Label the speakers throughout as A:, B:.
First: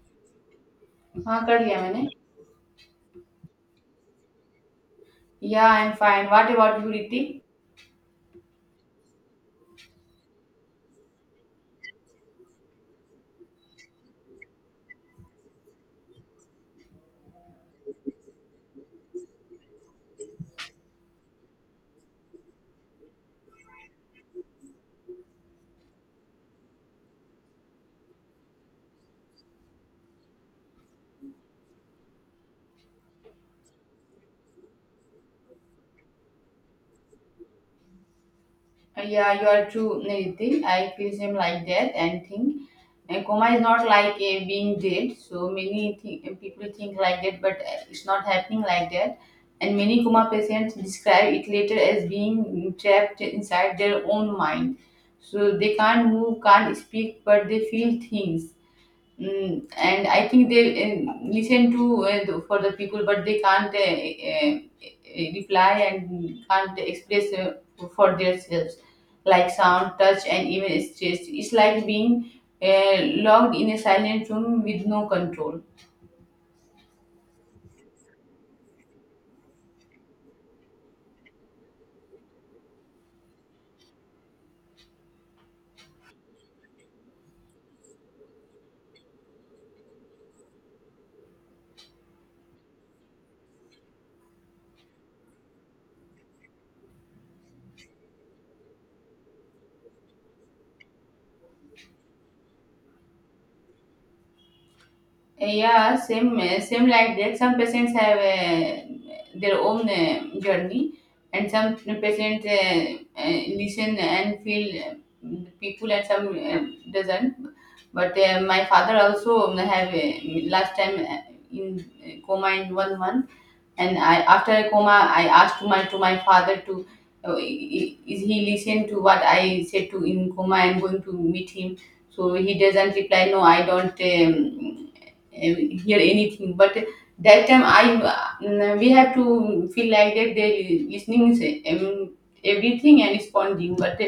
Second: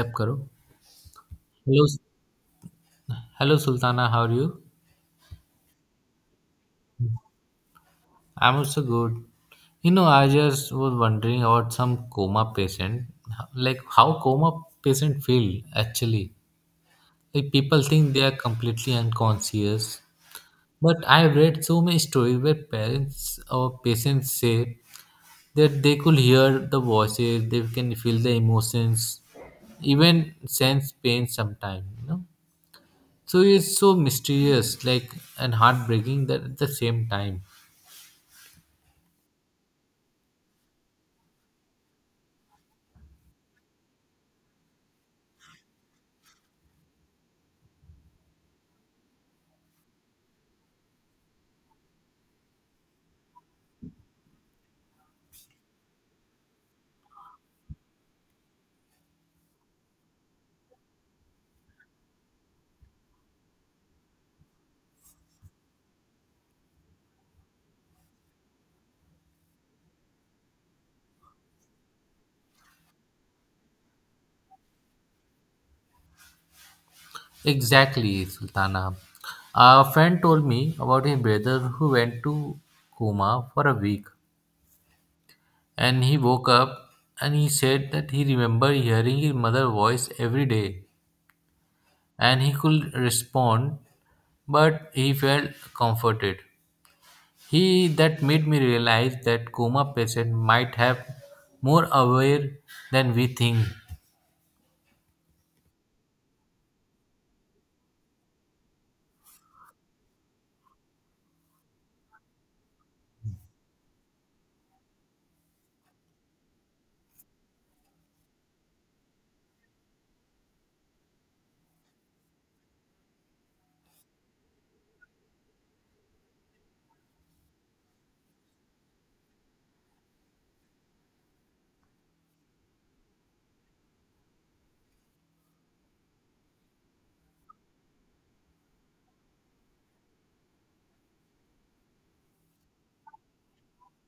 A: Accept करो.
B: हाँ कर लिया
A: Hello,
B: मैंने.
A: hello Sultana, how are you?
B: Yeah I am fine what about you Ritik.
A: I'm also good. You know, I just was wondering about some coma patient, like how coma patient feel actually. Like people think they are completely unconscious, but I've read so many stories where parents or patients say that they could hear the voices, they can feel the emotions, even sense pain sometimes. You know, so it's so mysterious, like and heartbreaking that at the same time.
B: Yeah, you are true Ritik. I feel same like that. And think And coma is not like a being dead, so many people think like that, but it's not happening like that. And many coma patients describe it later as being trapped inside their own mind, so they can't move, can't speak, but they feel things. And I think they listen to for the people, but they can't reply and can't express for themselves, like sound, touch, and even stress. It's like being uh, locked in a silent room with no control.
A: Exactly, Sultana. A friend told me about his brother who went to coma for a week and he woke up and he said that he remembered hearing his mother's voice every day and he could respond but he felt comforted. He that made me realize that coma patient might have more aware than we think.
B: Yeah, same like that. Some patients have their own journey, and some patients listen and feel the people, and some doesn't. But my father also have last time in coma in one month. And I, after a coma, I asked my father to, is he listened to what I said to in coma I'm going to meet him. So he doesn't reply, no, I don't uh, hear anything. But that time I, we have to feel like that they listening is um, everything and responding, but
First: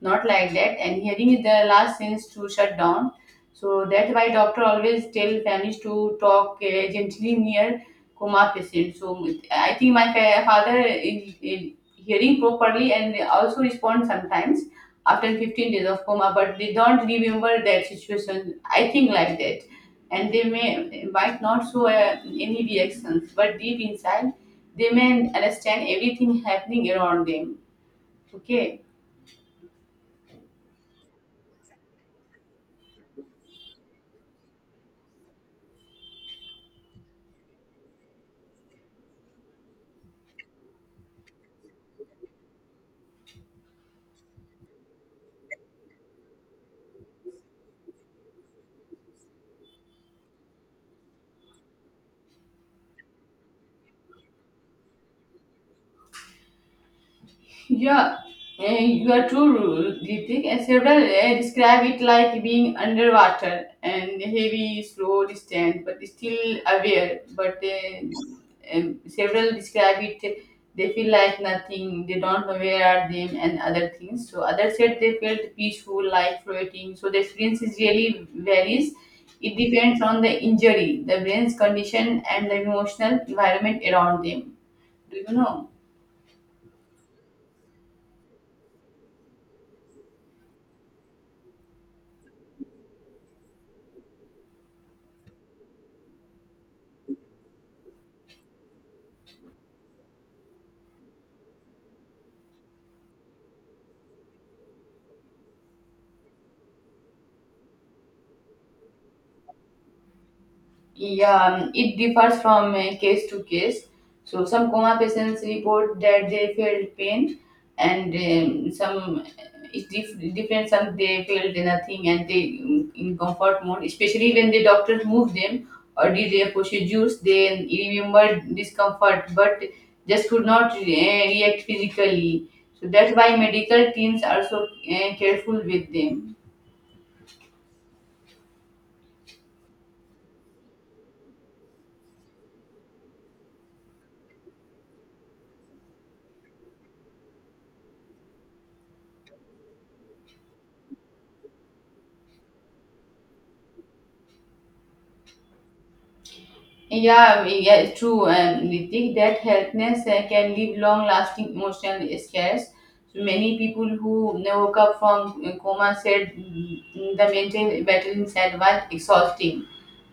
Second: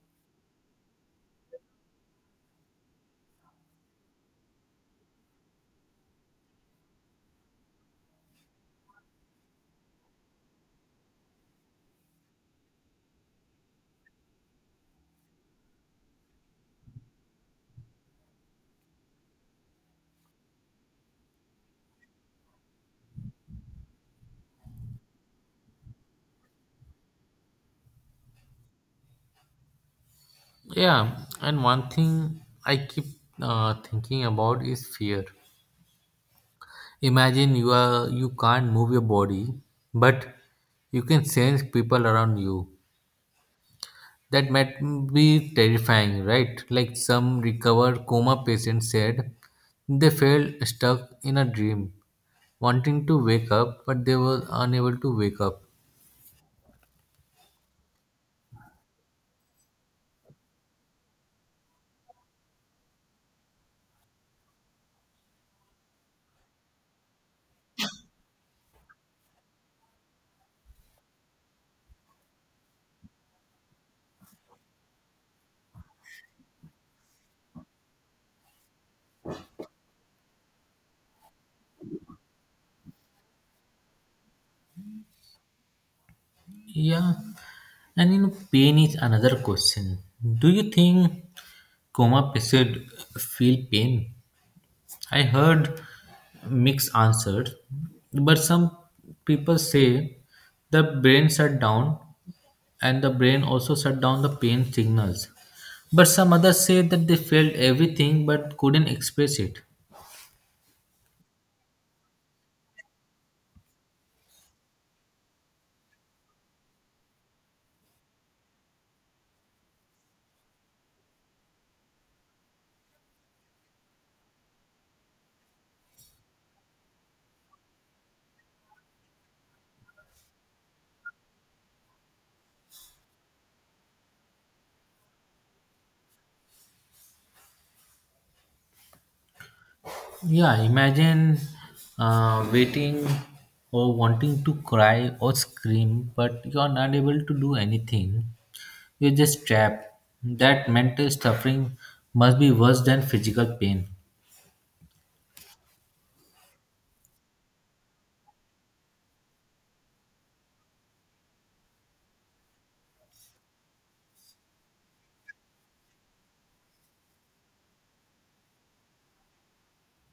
B: not like that. And hearing is the last sense to shut down, so that's why doctor always tell families to talk gently near coma patient. So I think my father is hearing properly and also respond sometimes after 15 days of coma, but they don't remember that situation. I think like that, and they might not show any reactions, but deep inside they may understand everything happening around them. Okay.
A: Yeah, and one thing I keep thinking about is fear. Imagine you can't move your body, but you can sense people around you. That might be terrifying, right? Like some recovered coma patients said, they felt stuck in a dream, wanting to wake up, but they were unable to wake up.
B: Yeah, you are true, Ritik. And several, describe it like being underwater and heavy, slow distance, but still aware. But several describe it, they feel like nothing, they don't know where are them and other things. So others said they felt peaceful, like floating. So the experience is really varies. It depends on the injury, the brain's condition, and the emotional environment around them. Do you know?
A: Yeah, and you know, pain is another question. Do you think coma patient feel pain? I heard mixed answers, but some people say the brain shut down and the brain also shut down the pain signals. But some others say that they felt everything but couldn't express it.
B: Yeah, it differs from case to case. So some coma patients report that they felt pain, and some, it's different. Some they felt nothing and they, in comfort mode. Especially when the doctors moved them or did their procedures, they remembered discomfort but just could not react physically. So that's why medical teams are so careful with them.
A: Yeah, imagine waiting or wanting to cry or scream, but you are not able to do anything. You're just trapped. That mental suffering must be worse than physical pain.
B: Yeah, yeah, it's true. And we think that healthness can leave long-lasting emotional scars. So many people who woke up from coma said, the mental battle inside was exhausting,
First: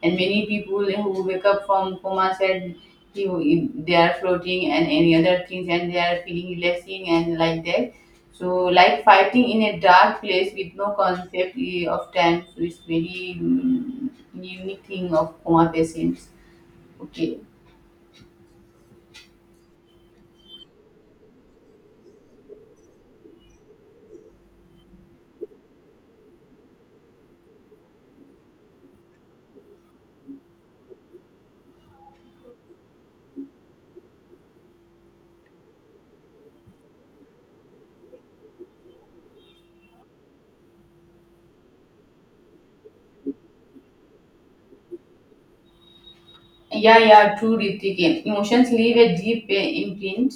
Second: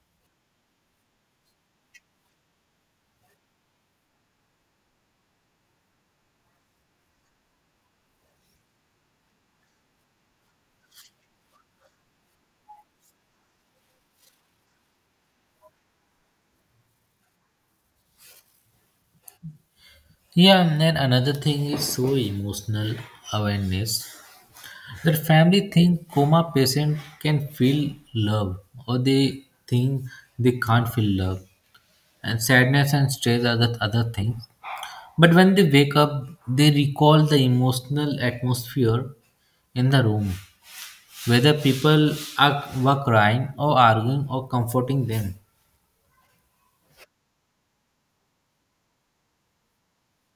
B: and many people who wake up from coma said they are floating and any other things, and they are feeling relaxing and like that. So, like fighting in a dark place with no concept of time, so it's very, unique thing of coma patients. Okay.
A: Yeah, and then another thing is so emotional awareness that family think coma patient can feel love or they think they can't feel love and sadness and stress are the other things. But when they wake up, they recall the emotional atmosphere in the room, whether people are, were crying or arguing or comforting them.
B: Yeah, yeah, true, Ritik. Emotions leave a deep imprint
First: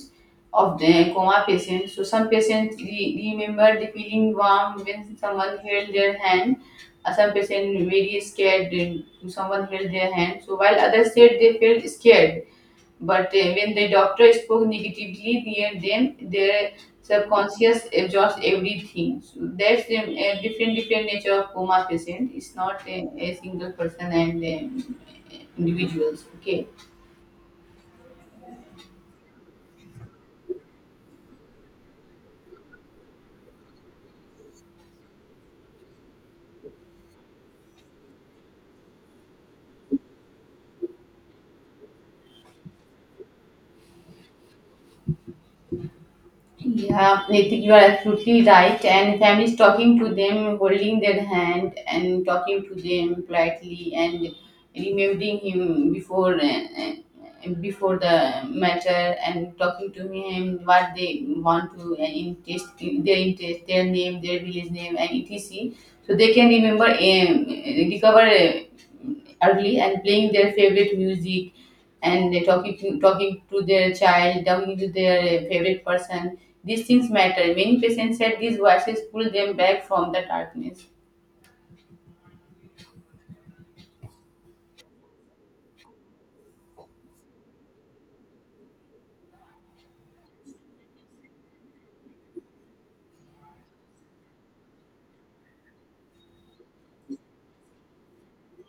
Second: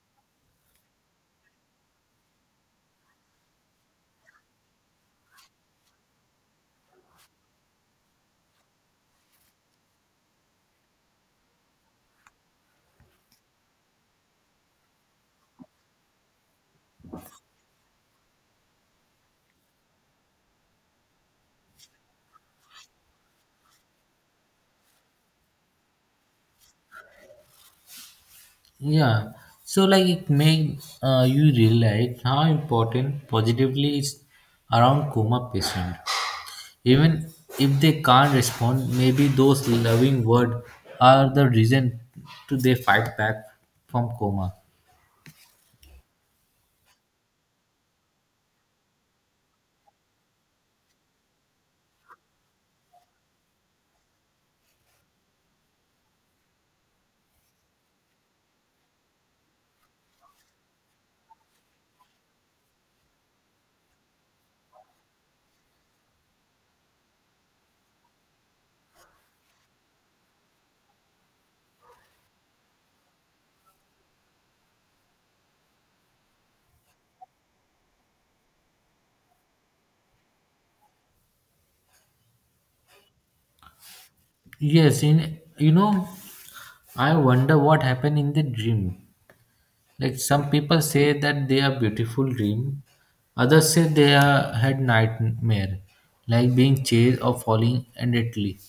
B: of the coma patient. So some patients remember the feeling warm when someone held their hand. Some patients very scared when someone held their hand. So while others said they felt scared. But when the doctor spoke negatively near them, their subconscious absorbs everything. So that's the different nature of coma patient. It's not a single person and, individuals. Okay.
A: Yeah. So like it make you realize how important positively is around coma patient. Even if they can't respond, maybe those loving words are the reason to they fight back from coma.
B: Yeah, I think you are absolutely right. And families talking to them, holding their hand, and talking to them politely, and remembering him before before the matter, and talking to him what they want to and interest, their name, their village name, and etc. So they can remember, recover early, and playing their favorite music and talking to their child, talking to their favorite person. These things matter. Many patients said these voices pull them back from the darkness.
A: Yes, in you know, I wonder what happened in the dream. Like some people say that they are beautiful dream, others say they are, had nightmare, like being chased or falling endlessly.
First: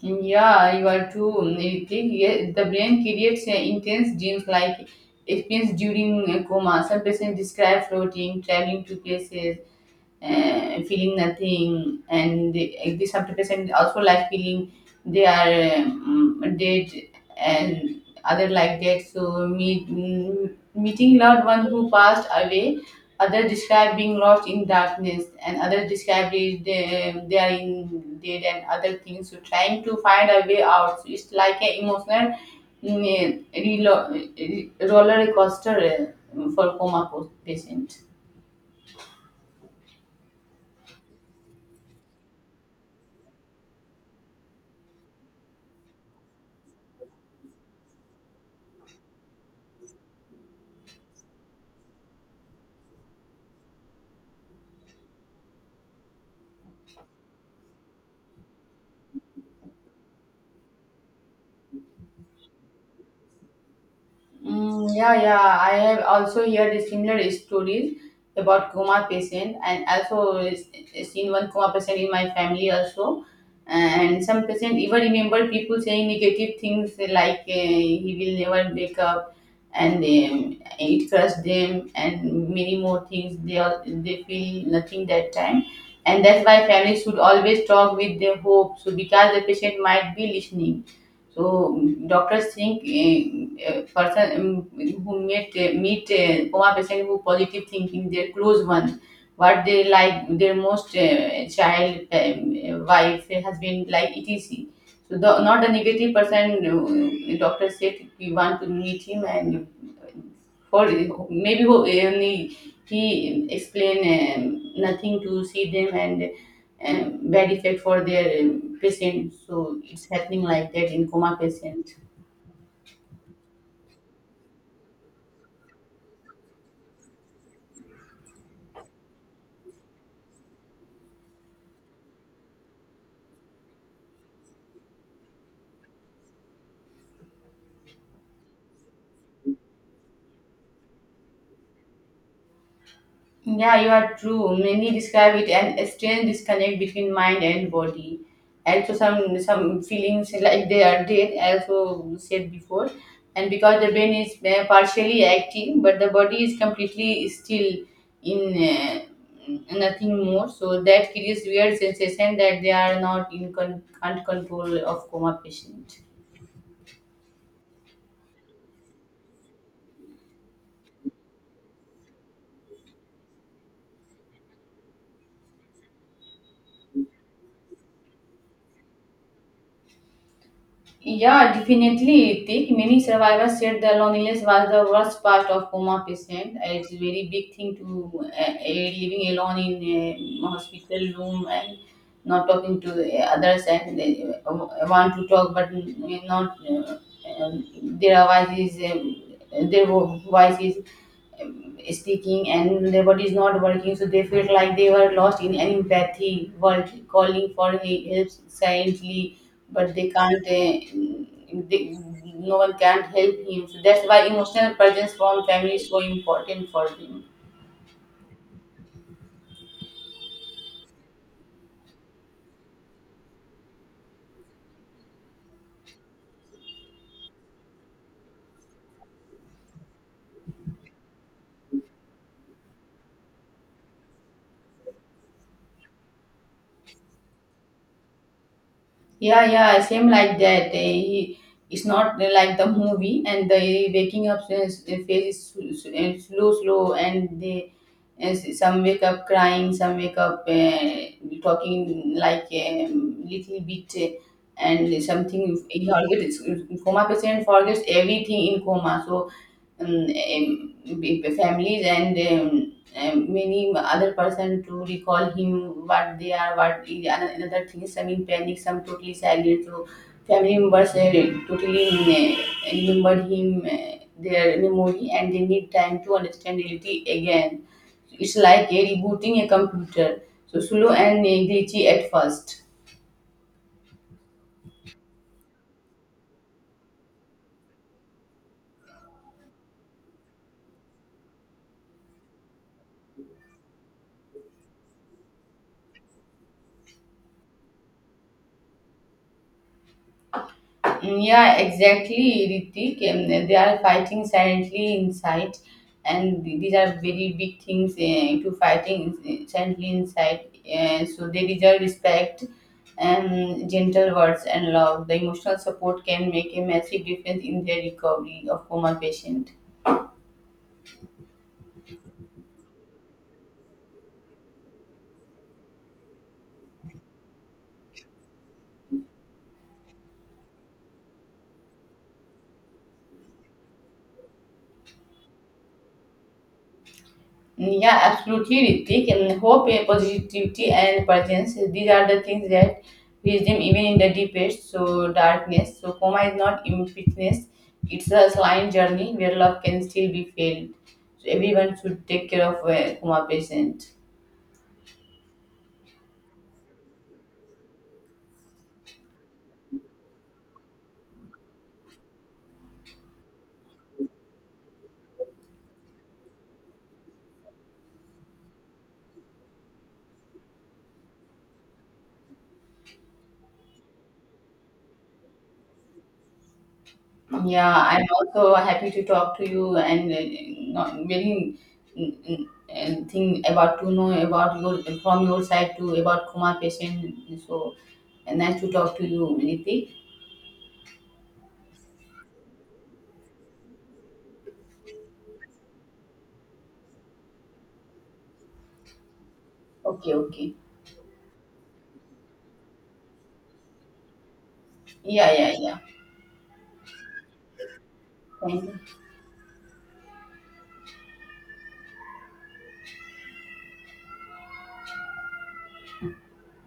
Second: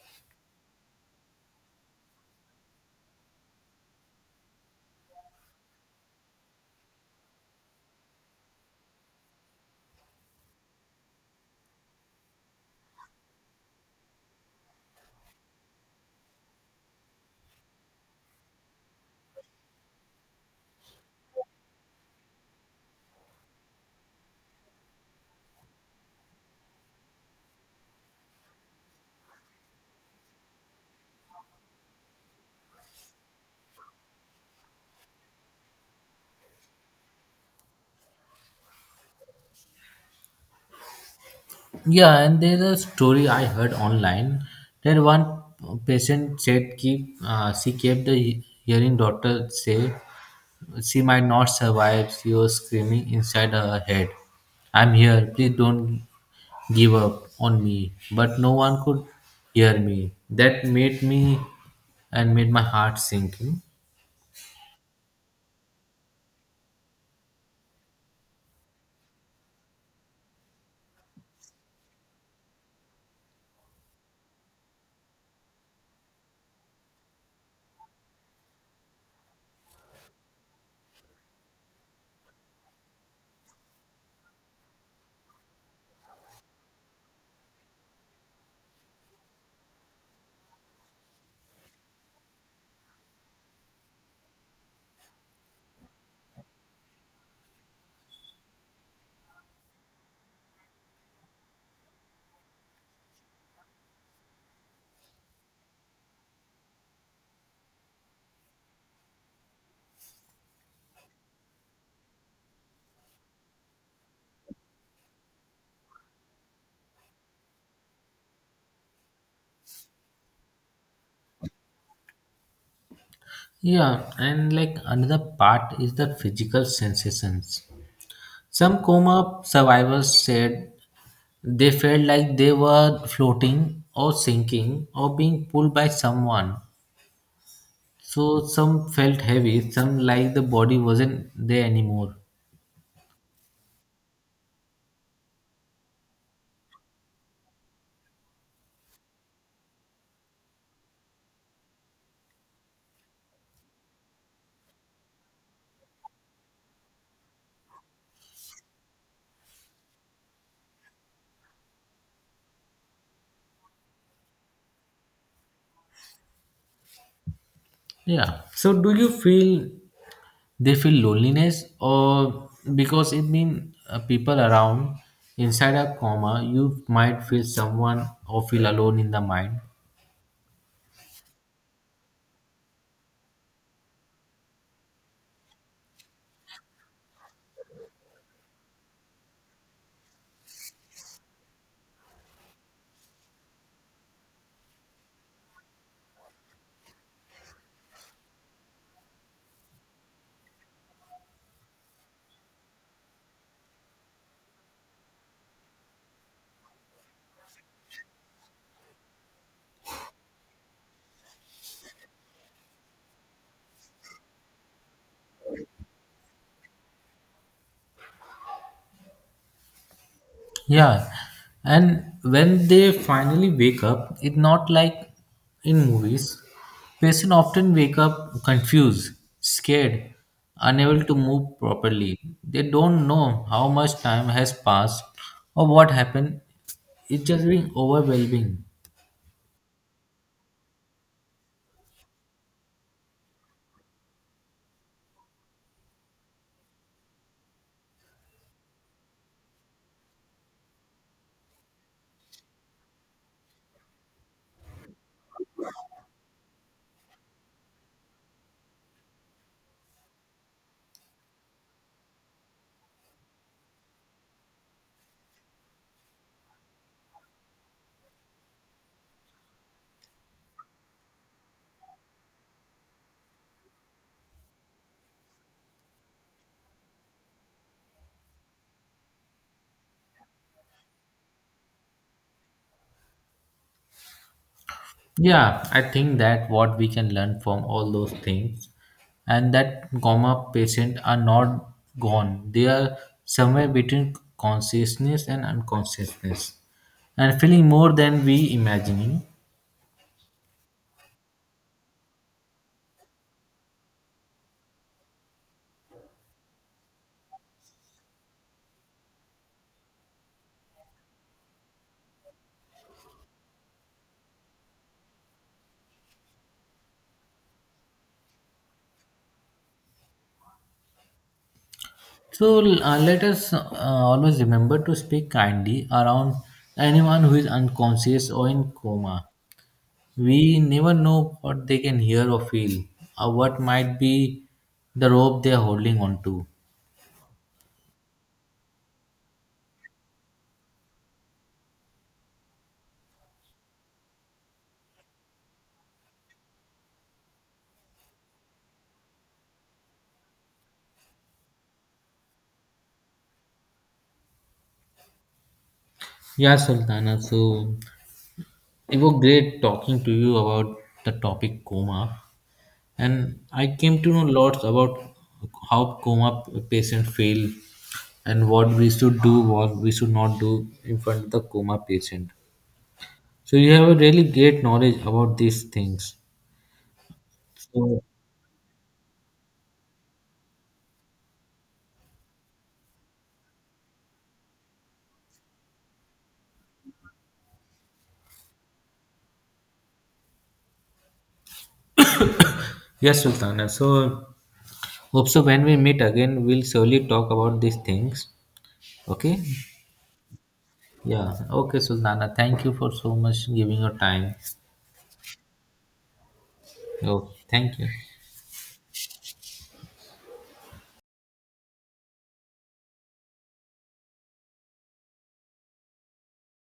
B: Yeah, you are too. I think, yeah, the brain creates intense dreams like experience during a coma. Some patients describe floating, traveling to places, feeling nothing and the subdepression also like feeling they are, dead and other like that. So meeting loved one who passed away, others describe being lost in darkness, and others describe it, they are in dead and other things. So trying to find a way out, so it's like an emotional, mm, relo- roller coaster for coma patient.
A: Yeah, and there's a story I heard online that one patient said keep she kept the hearing doctor say she might not survive. She was screaming inside her head, "I'm here! Please don't give up on me!" But no one could hear me. That made me and made my heart sink.
B: Mm, yeah, yeah. I have also heard similar stories about coma patient, and also seen one coma patient in my family also. And some patient even remember people saying negative things like, he will never wake up, and it crushed them, and many more things. They feel nothing that time, and that's why families should always talk with their hope. So because the patient might be listening, so, doctors think a person, who meet, coma patient who positive thinking, their close one, what they like, their most child, wife, husband, like etc. So not the negative person. Doctor said we want to meet him and for maybe only he explain, nothing to see them and, bad effect for their, patient. So it's happening like that in coma patient.
A: Yeah, and like another part is the physical sensations. Some coma survivors said they felt like they were floating or sinking or being pulled by someone. So some felt heavy, some like the body wasn't there anymore.
B: Yeah, you are true. Many describe it an a strange disconnect between mind and body. Also, some feelings like they are dead, as we said before, and because the brain is partially active, but the body is completely still in, nothing more. So that creates weird sensation that they are not can't control of coma patient.
A: Yeah. So do you feel they feel loneliness or because it mean people around inside a coma, you might feel someone or feel alone in the mind.
B: Yeah, definitely, Tik. Many survivors said the loneliness was the worst part of coma patient. It's a very big thing to living alone in a hospital room and not talking to the others, and they want to talk but not, um, their voice is, speaking, and their body is not working. So they felt like they were lost in an empathy world calling for help silently, but they can't, no one can help him. So that's why emotional presence from family is so important for him.
A: Yeah, and when they finally wake up, it's not like in movies. Patients often wake up confused, scared, unable to move properly. They don't know how much time has passed or what happened. It's just being overwhelming.
B: Yeah, yeah, same like that. It's not like the movie, and the waking up phase is slow, and they and some wake up crying, some wake up, talking like, little bit, and something he forgets, coma patient forgets everything in coma. So, um, um, families and, many other person to recall him what they are, what is another thing. Some in panic, some totally silent, so family members totally, remembered him their memory, and they need time to understand reality again. It's like a rebooting a computer, so slow and glitchy at first.
A: Yeah, I think that what we can learn from all those things and that coma patients are not gone. They are somewhere between consciousness and unconsciousness and feeling more than we imagining.
B: Mm, yeah, exactly, Ritik. They are fighting silently inside, and these are very big things to fighting silently inside. So they deserve respect and gentle words and love. The emotional support can make a massive difference in their recovery of coma patient.
A: So let us always remember to speak kindly around anyone who is unconscious or in coma. We never know what they can hear or feel or what might be the rope they are holding on to.
B: Yeah, absolutely, Ritik. And hope, positivity, and presence. These are the things that reach them even in the deepest so darkness. So coma is not in fitness; it's a slime journey where love can still be felt. So everyone should take care of a coma patient.
A: Yeah, Sultana. So it was great talking to you about the topic coma, and I came to know lots about how coma patients fail and what we should do, what we should not do in front of the coma patient. So you have a really great knowledge about these things.
B: Yeah,
A: So
B: I'm also happy to talk to you and, not very, thing about to know about your from your side too about coma patient. So nice to talk to you, Ritik.
A: yes, Sultana. So hope so when we meet again, we'll surely talk about these things. Okay?
B: Okay, okay.
A: Yeah. Okay, Sultana. Thank you for so much giving your time.
B: Yeah, yeah, yeah.
A: Oh, thank you.
B: Thank you.